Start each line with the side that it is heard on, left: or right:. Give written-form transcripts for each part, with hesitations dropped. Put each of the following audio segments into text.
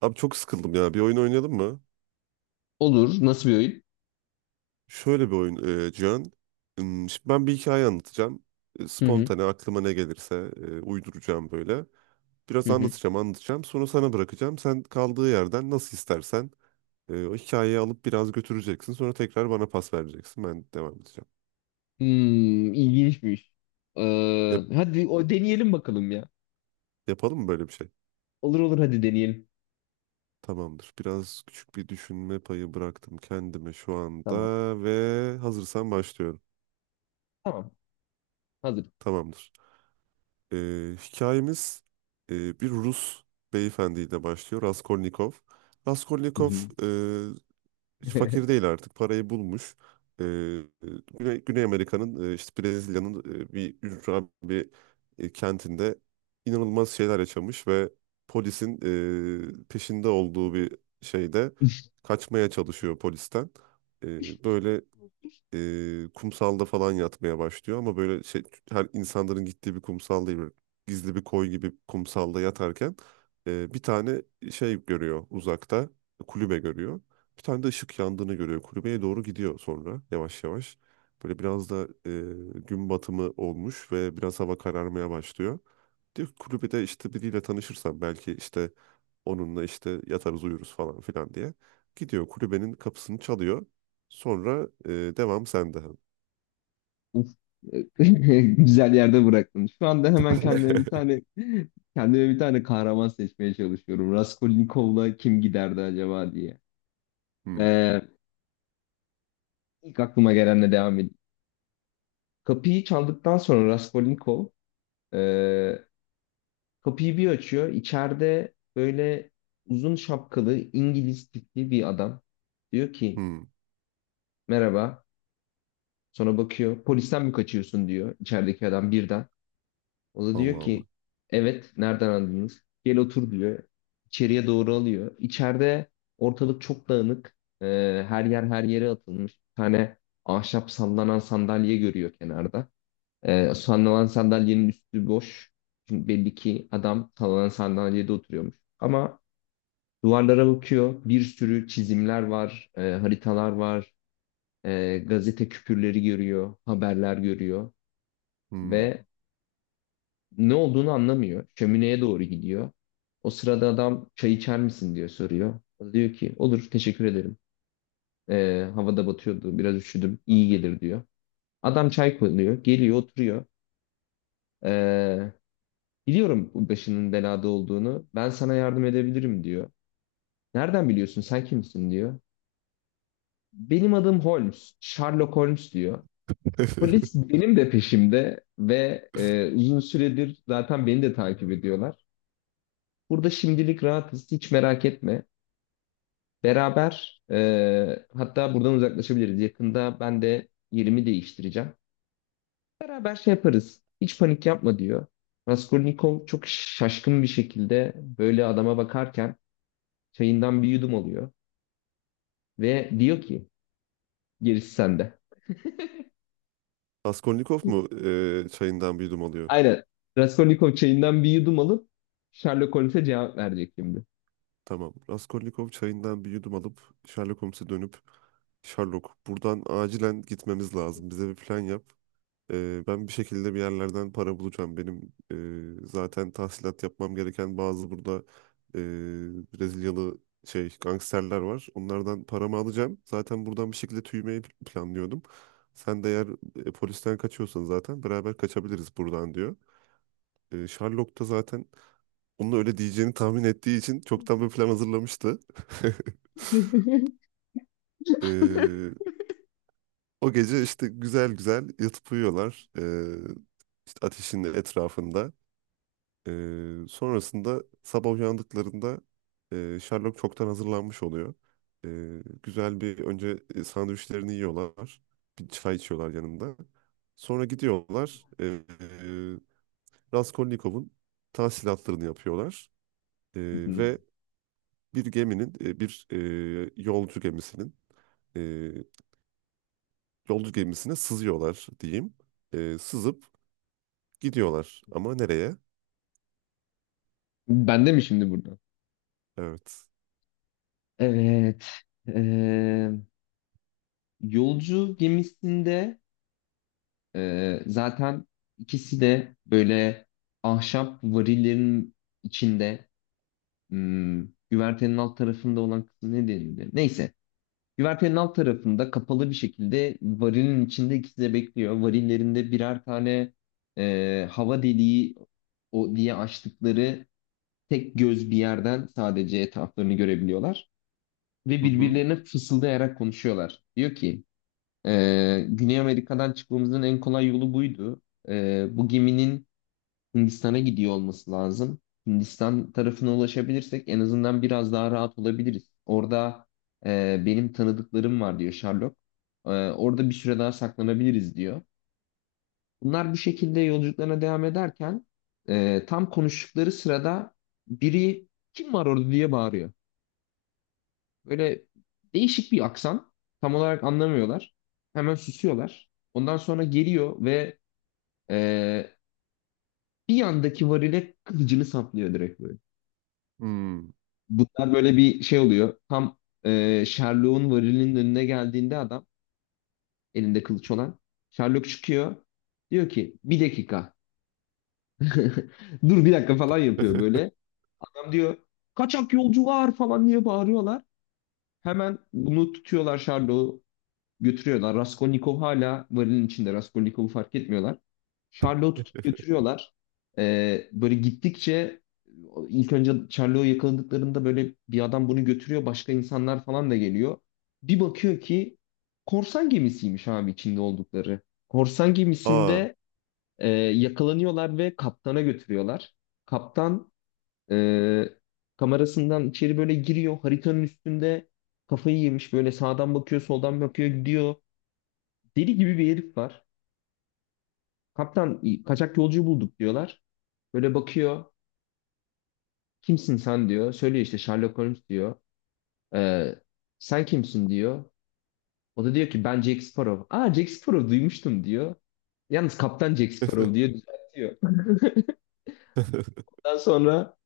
right: Abi çok sıkıldım ya. Bir oyun oynayalım mı?
left: Olur. Nasıl bir oyun?
right: Şöyle bir oyun Cihan. Şimdi ben bir hikaye anlatacağım.
left: Hı hı.
right: Spontane aklıma ne gelirse uyduracağım böyle. Biraz
left: Hı hı.
right: anlatacağım, anlatacağım. Sonra sana bırakacağım. Sen kaldığı yerden nasıl istersen o hikayeyi alıp biraz götüreceksin. Sonra tekrar bana pas vereceksin. Ben devam edeceğim.
left: Hmm, ilginçmiş.
right: Yap-
left: Hadi o deneyelim bakalım ya.
right: yapalım mı böyle bir şey?
left: Olur olur, hadi deneyelim.
right: Tamamdır. Biraz küçük bir düşünme payı bıraktım kendime şu anda
left: Tamam.
right: ve hazırsan başlıyorum.
left: Tamam. Hazır.
right: Tamamdır. Hikayemiz bir Rus beyefendiyle başlıyor. Raskolnikov.
left: Hı
right: Raskolnikov
left: hı.
right: e, hiç fakir değil artık. Parayı bulmuş. E, Güney Amerika'nın işte Brezilya'nın bir ücra kentinde inanılmaz şeyler yaşamış ve polisin peşinde olduğu bir şeyde kaçmaya çalışıyor polisten. Böyle kumsalda falan yatmaya başlıyor ama böyle şey, her insanların gittiği bir kumsal değil, böyle gizli bir koy gibi kumsalda yatarken bir tane şey görüyor, uzakta kulübe görüyor. Bir tane de ışık yandığını görüyor. Kulübeye doğru gidiyor sonra yavaş yavaş. Böyle biraz da gün batımı olmuş ve biraz hava kararmaya başlıyor. Diyor ki kulübede işte biriyle tanışırsam belki işte onunla işte yatarız uyuruz falan filan diye. Gidiyor kulübenin kapısını çalıyor. Sonra devam sende.
left: Uf. Güzel yerde bıraktın. Şu anda hemen kendime bir tane kahraman seçmeye çalışıyorum. Raskolnikov'la kim giderdi acaba diye.
right: Hmm,
left: Ee, ilk aklıma gelenle devam edeyim. Kapıyı çaldıktan sonra Raskolnikov ee, kapıyı bir açıyor. İçeride böyle uzun şapkalı İngiliz tipli bir adam. Diyor ki
right: hmm.
left: merhaba. Sonra bakıyor. Polisten mi kaçıyorsun diyor içerideki adam birden. O da diyor
right: Allah Allah.
left: ki evet, nereden anladınız? Gel otur diyor. İçeriye doğru alıyor. İçeride ortalık çok dağınık. Her yer her yere atılmış. Bir tane ahşap sallanan sandalye görüyor kenarda. Sallanan sandalyenin üstü boş. Çünkü belli ki adam sallanan sandalyede oturuyormuş. Ama duvarlara bakıyor. Bir sürü çizimler var, haritalar var, gazete küpürleri görüyor, haberler görüyor
right: Hmm.
left: ve ne olduğunu anlamıyor. Şömineye doğru gidiyor. O sırada adam çay içer misin diyor, soruyor. O diyor ki olur, teşekkür ederim. Havada batıyordu, biraz üşüdüm, iyi gelir diyor. Adam çay koyuyor, geliyor, oturuyor. E, Biliyorum bu başının belada olduğunu, ben sana yardım edebilirim diyor. Nereden biliyorsun, sen kimsin diyor. Benim adım Holmes, Sherlock Holmes diyor. Polis benim de peşimde ve uzun süredir zaten beni de takip ediyorlar. Burada şimdilik rahatız, hiç merak etme. Beraber hatta buradan uzaklaşabiliriz. Yakında ben de yerimi değiştireceğim. Beraber şey yaparız. Hiç panik yapma diyor. Raskolnikov çok şaşkın bir şekilde böyle adama bakarken çayından bir yudum alıyor ve diyor ki gerisi sende.
right: Raskolnikov mu çayından bir yudum alıyor?
left: Aynen. Raskolnikov çayından bir yudum alıp Sherlock Holmes'e cevap verecek şimdi.
right: Tamam. Raskolnikov çayından bir yudum alıp Sherlock Holmes'e dönüp Sherlock buradan acilen gitmemiz lazım. Bize bir plan yap. Ben bir şekilde bir yerlerden para bulacağım. Benim zaten tahsilat yapmam gereken bazı burada e, Brezilyalı şey gangsterler var. Onlardan paramı alacağım. Zaten buradan bir şekilde tüymeyi planlıyordum. Sen de eğer polisten kaçıyorsan zaten beraber kaçabiliriz buradan diyor. Sherlock da zaten onun öyle diyeceğini tahmin ettiği için çoktan bir plan hazırlamıştı. E, o gece işte güzel güzel yatıp uyuyorlar. İşte ateşin etrafında. Sonrasında sabah uyandıklarında Sherlock çoktan hazırlanmış oluyor. Güzel bir önce sandviçlerini yiyorlar. Bir çay içiyorlar yanında. Sonra gidiyorlar. Raskolnikov'un tahsilatlarını yapıyorlar. E,
left: Hı hı.
right: ve bir geminin, bir yolcu gemisinin e, yolcu gemisine sızıyorlar diyeyim. Sızıp gidiyorlar. Ama nereye?
left: Bende mi şimdi burada?
right: Evet.
left: Evet. eee, Yolcu gemisinde zaten ikisi de böyle ahşap varillerin içinde, hmm, güvertenin alt tarafında olan kısmı ne denildi? Neyse. Güvertenin alt tarafında kapalı bir şekilde varilin içinde ikisi de bekliyor. Varillerinde birer tane hava deliği o diye açtıkları tek göz bir yerden sadece etraflarını görebiliyorlar ve
right: Hı hı.
left: birbirlerine fısıldayarak konuşuyorlar. Diyor ki: Güney Amerika'dan çıkmamızın en kolay yolu buydu. Bu geminin Hindistan'a gidiyor olması lazım. Hindistan tarafına ulaşabilirsek en azından biraz daha rahat olabiliriz. Orada benim tanıdıklarım var diyor Sherlock. Orada bir süre daha saklanabiliriz diyor. Bunlar bu şekilde yolculuklarına devam ederken tam konuştukları sırada biri kim var orada diye bağırıyor. Böyle değişik bir aksan. Tam olarak anlamıyorlar. Hemen susuyorlar. Ondan sonra geliyor ve e, bir yandaki varile kılıcını saplıyor direkt böyle.
right: Hmm.
left: Bunlar böyle bir şey oluyor. Tam Sherlock'un varilinin önüne geldiğinde adam, elinde kılıç olan, Sherlock çıkıyor. Diyor ki bir dakika. Dur bir dakika falan yapıyor böyle. Adam diyor, kaçak yolcu var falan diye bağırıyorlar. Hemen bunu tutuyorlar, Sherlock'u götürüyorlar. Raskolnikov hala varilin içinde. Raskolnikov'u fark etmiyorlar. Charlot'u tutup götürüyorlar. Böyle gittikçe, ilk önce Charlot'u yakaladıklarında böyle bir adam bunu götürüyor. Başka insanlar falan da geliyor. Bir bakıyor ki korsan gemisiymiş abi içinde oldukları. Korsan
right: Aa.
left: gemisinde yakalanıyorlar ve kaptana götürüyorlar. Kaptan e, kamerasından içeri böyle giriyor. Haritanın üstünde kafayı yemiş, böyle sağdan bakıyor, soldan bakıyor, gidiyor. Deli gibi bir herif var. Kaptan, kaçak yolcu bulduk diyorlar. Böyle bakıyor. Kimsin sen diyor. Söylüyor işte, Sherlock Holmes diyor. Ee, Sen kimsin diyor. O da diyor ki ben Jack Sparrow. Aa, Jack Sparrow, duymuştum diyor. Yalnız kaptan Jack Sparrow diye düzeltiyor. Ondan sonra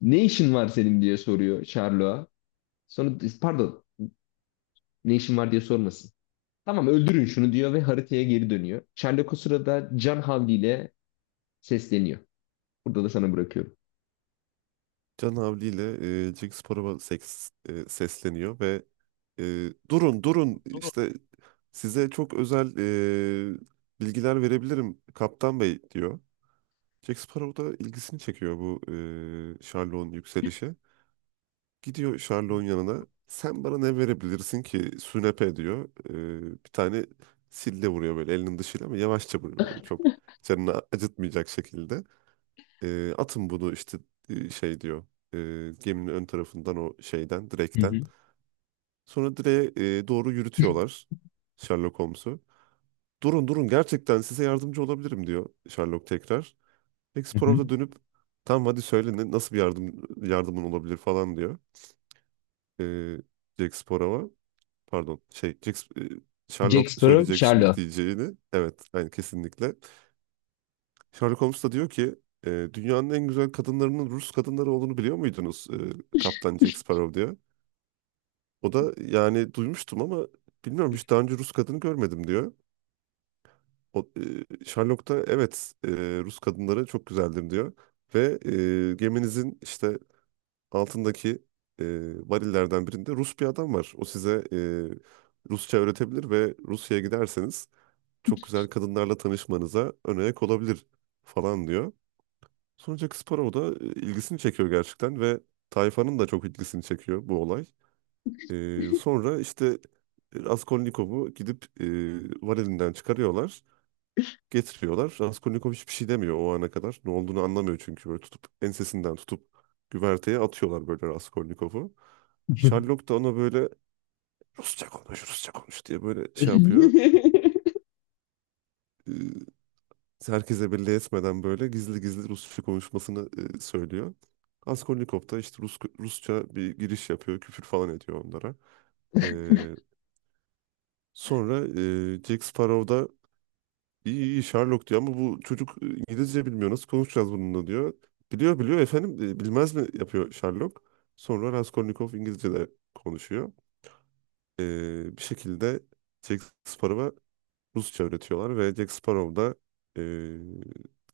left: ne işin var senin diye soruyor Sherlock'a. Sonra pardon, ne işin var diye sormasın. Tamam, öldürün şunu diyor ve haritaya geri dönüyor. Sherlock o sırada can havliyle sesleniyor. Burada da sana bırakıyorum.
right: Can Havli ile Cengiz Spor'a seks, sesleniyor ve e, durun durun işte size çok özel e, bilgiler verebilirim Kaptan Bey diyor. Jack Sparrow da ilgisini çekiyor bu Sherlock'un yükselişi. Gidiyor Sherlock'un yanına. Sen bana ne verebilirsin ki Sünepe diyor. Bir tane sille vuruyor böyle elinin dışıyla ama yavaşça vuruyor. Böyle çok canını acıtmayacak şekilde. Atın bunu işte şey diyor. E, geminin ön tarafından o şeyden,
left: Hı
right: direkten.
left: hı.
right: Sonra direğe doğru yürütüyorlar Sherlock Holmes'u. Durun durun gerçekten size yardımcı olabilirim diyor Sherlock tekrar.
left: Hı
right: Explorer'a
left: hı.
right: da dönüp tamam hadi söyle nasıl bir yardımın olabilir falan diyor. E, Jack Sparrow'a pardon şey Jack,
left: Jack
right: Sherlock
left: Sparrow,
right: söyleyecek şimdi
left: Sherlock.
right: diyeceğini. Evet yani kesinlikle. Sherlock Holmes da diyor ki dünyanın en güzel kadınlarının Rus kadınları olduğunu biliyor muydunuz Kaptan Jack Sparrow diyor. O da yani duymuştum ama bilmiyorum hiç daha önce Rus kadını görmedim diyor. O, Sherlock da evet Rus kadınları çok güzeldir diyor. Ve geminizin işte altındaki e, varillerden birinde Rus bir adam var. O size Rusça öğretebilir ve Rusya'ya giderseniz çok güzel kadınlarla tanışmanıza önayak olabilir falan diyor. Sonuç Akspor'a o da ilgisini çekiyor gerçekten ve tayfanın da çok ilgisini çekiyor bu olay. E, sonra işte Raskolnikov'u gidip varilinden çıkarıyorlar. Getiriyorlar. Raskolnikov hiçbir şey demiyor o ana kadar. Ne olduğunu anlamıyor çünkü böyle tutup ensesinden tutup güverteye atıyorlar böyle Raskolnikov'u. Sherlock da ona böyle Rusça konuş, Rusça konuş diye böyle şey yapıyor, herkese belli etmeden böyle gizli gizli Rusça konuşmasını söylüyor. Raskolnikov da işte Rusça bir giriş yapıyor, küfür falan ediyor onlara. E, sonra Jack Sparrow da iyi iyi Sherlock diyor ama bu çocuk İngilizce bilmiyor nasıl konuşacağız bununla diyor. Biliyor biliyor efendim bilmez mi yapıyor Sherlock. Sonra Raskolnikov İngilizce de konuşuyor. E, bir şekilde Jack Sparrow'a Rusça öğretiyorlar ve Jack Sparrow da e,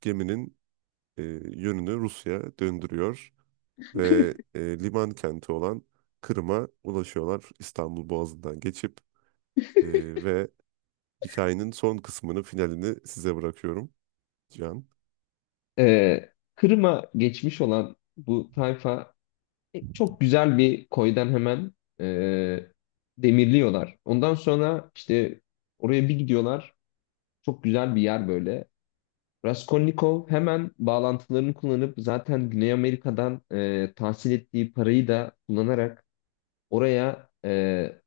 right: geminin e, yönünü Rusya döndürüyor ve liman kenti olan Kırım'a ulaşıyorlar İstanbul Boğazı'ndan geçip. E, ve hikayenin son kısmını, finalini size bırakıyorum Can.
left: Ee, Kırım'a geçmiş olan bu tayfa çok güzel bir koydan hemen e, demirliyorlar. Ondan sonra işte oraya bir gidiyorlar. Çok güzel bir yer böyle. Raskolnikov hemen bağlantılarını kullanıp zaten Güney Amerika'dan tahsil ettiği parayı da kullanarak oraya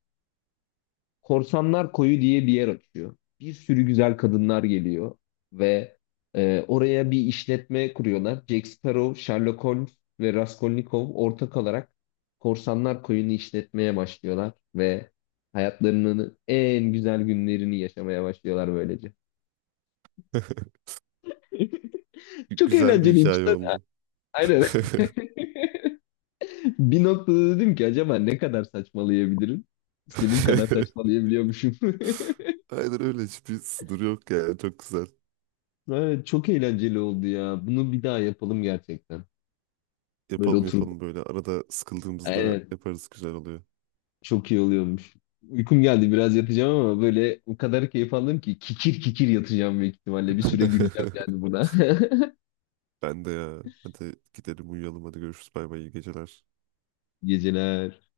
left: Korsanlar Koyu diye bir yer açıyor. Bir sürü güzel kadınlar geliyor ve oraya bir işletme kuruyorlar. Jack Sparrow, Sherlock Holmes ve Raskolnikov ortak olarak Korsanlar Koyu'nu işletmeye başlıyorlar ve hayatlarının en güzel günlerini yaşamaya başlıyorlar böylece. Çok
right: Güzel bir
left: eğlenceliymiş.
right: hikaye oldu.
left: Aynen. Bir noktada dedim ki acaba ne kadar saçmalayabilirim? İstediğim kadar saçmalayabiliyormuşum.
right: Aynen öyle, hiçbir sınır yok yani, çok güzel.
left: Evet, çok eğlenceli oldu ya. Bunu bir daha yapalım gerçekten. Böyle
right: Yapalım
left: oturup,
right: yapalım, böyle arada sıkıldığımızda
left: aynen,
right: yaparız, güzel oluyor.
left: çok iyi oluyormuş. Uykum geldi, biraz yatacağım ama böyle o kadar keyif aldım ki kikir kikir yatacağım büyük ihtimalle. Bir süre güleceğim yani buna.
right: Ben de ya. Hadi gidelim uyuyalım, hadi görüşürüz, bay bay, iyi geceler.
left: Geceler.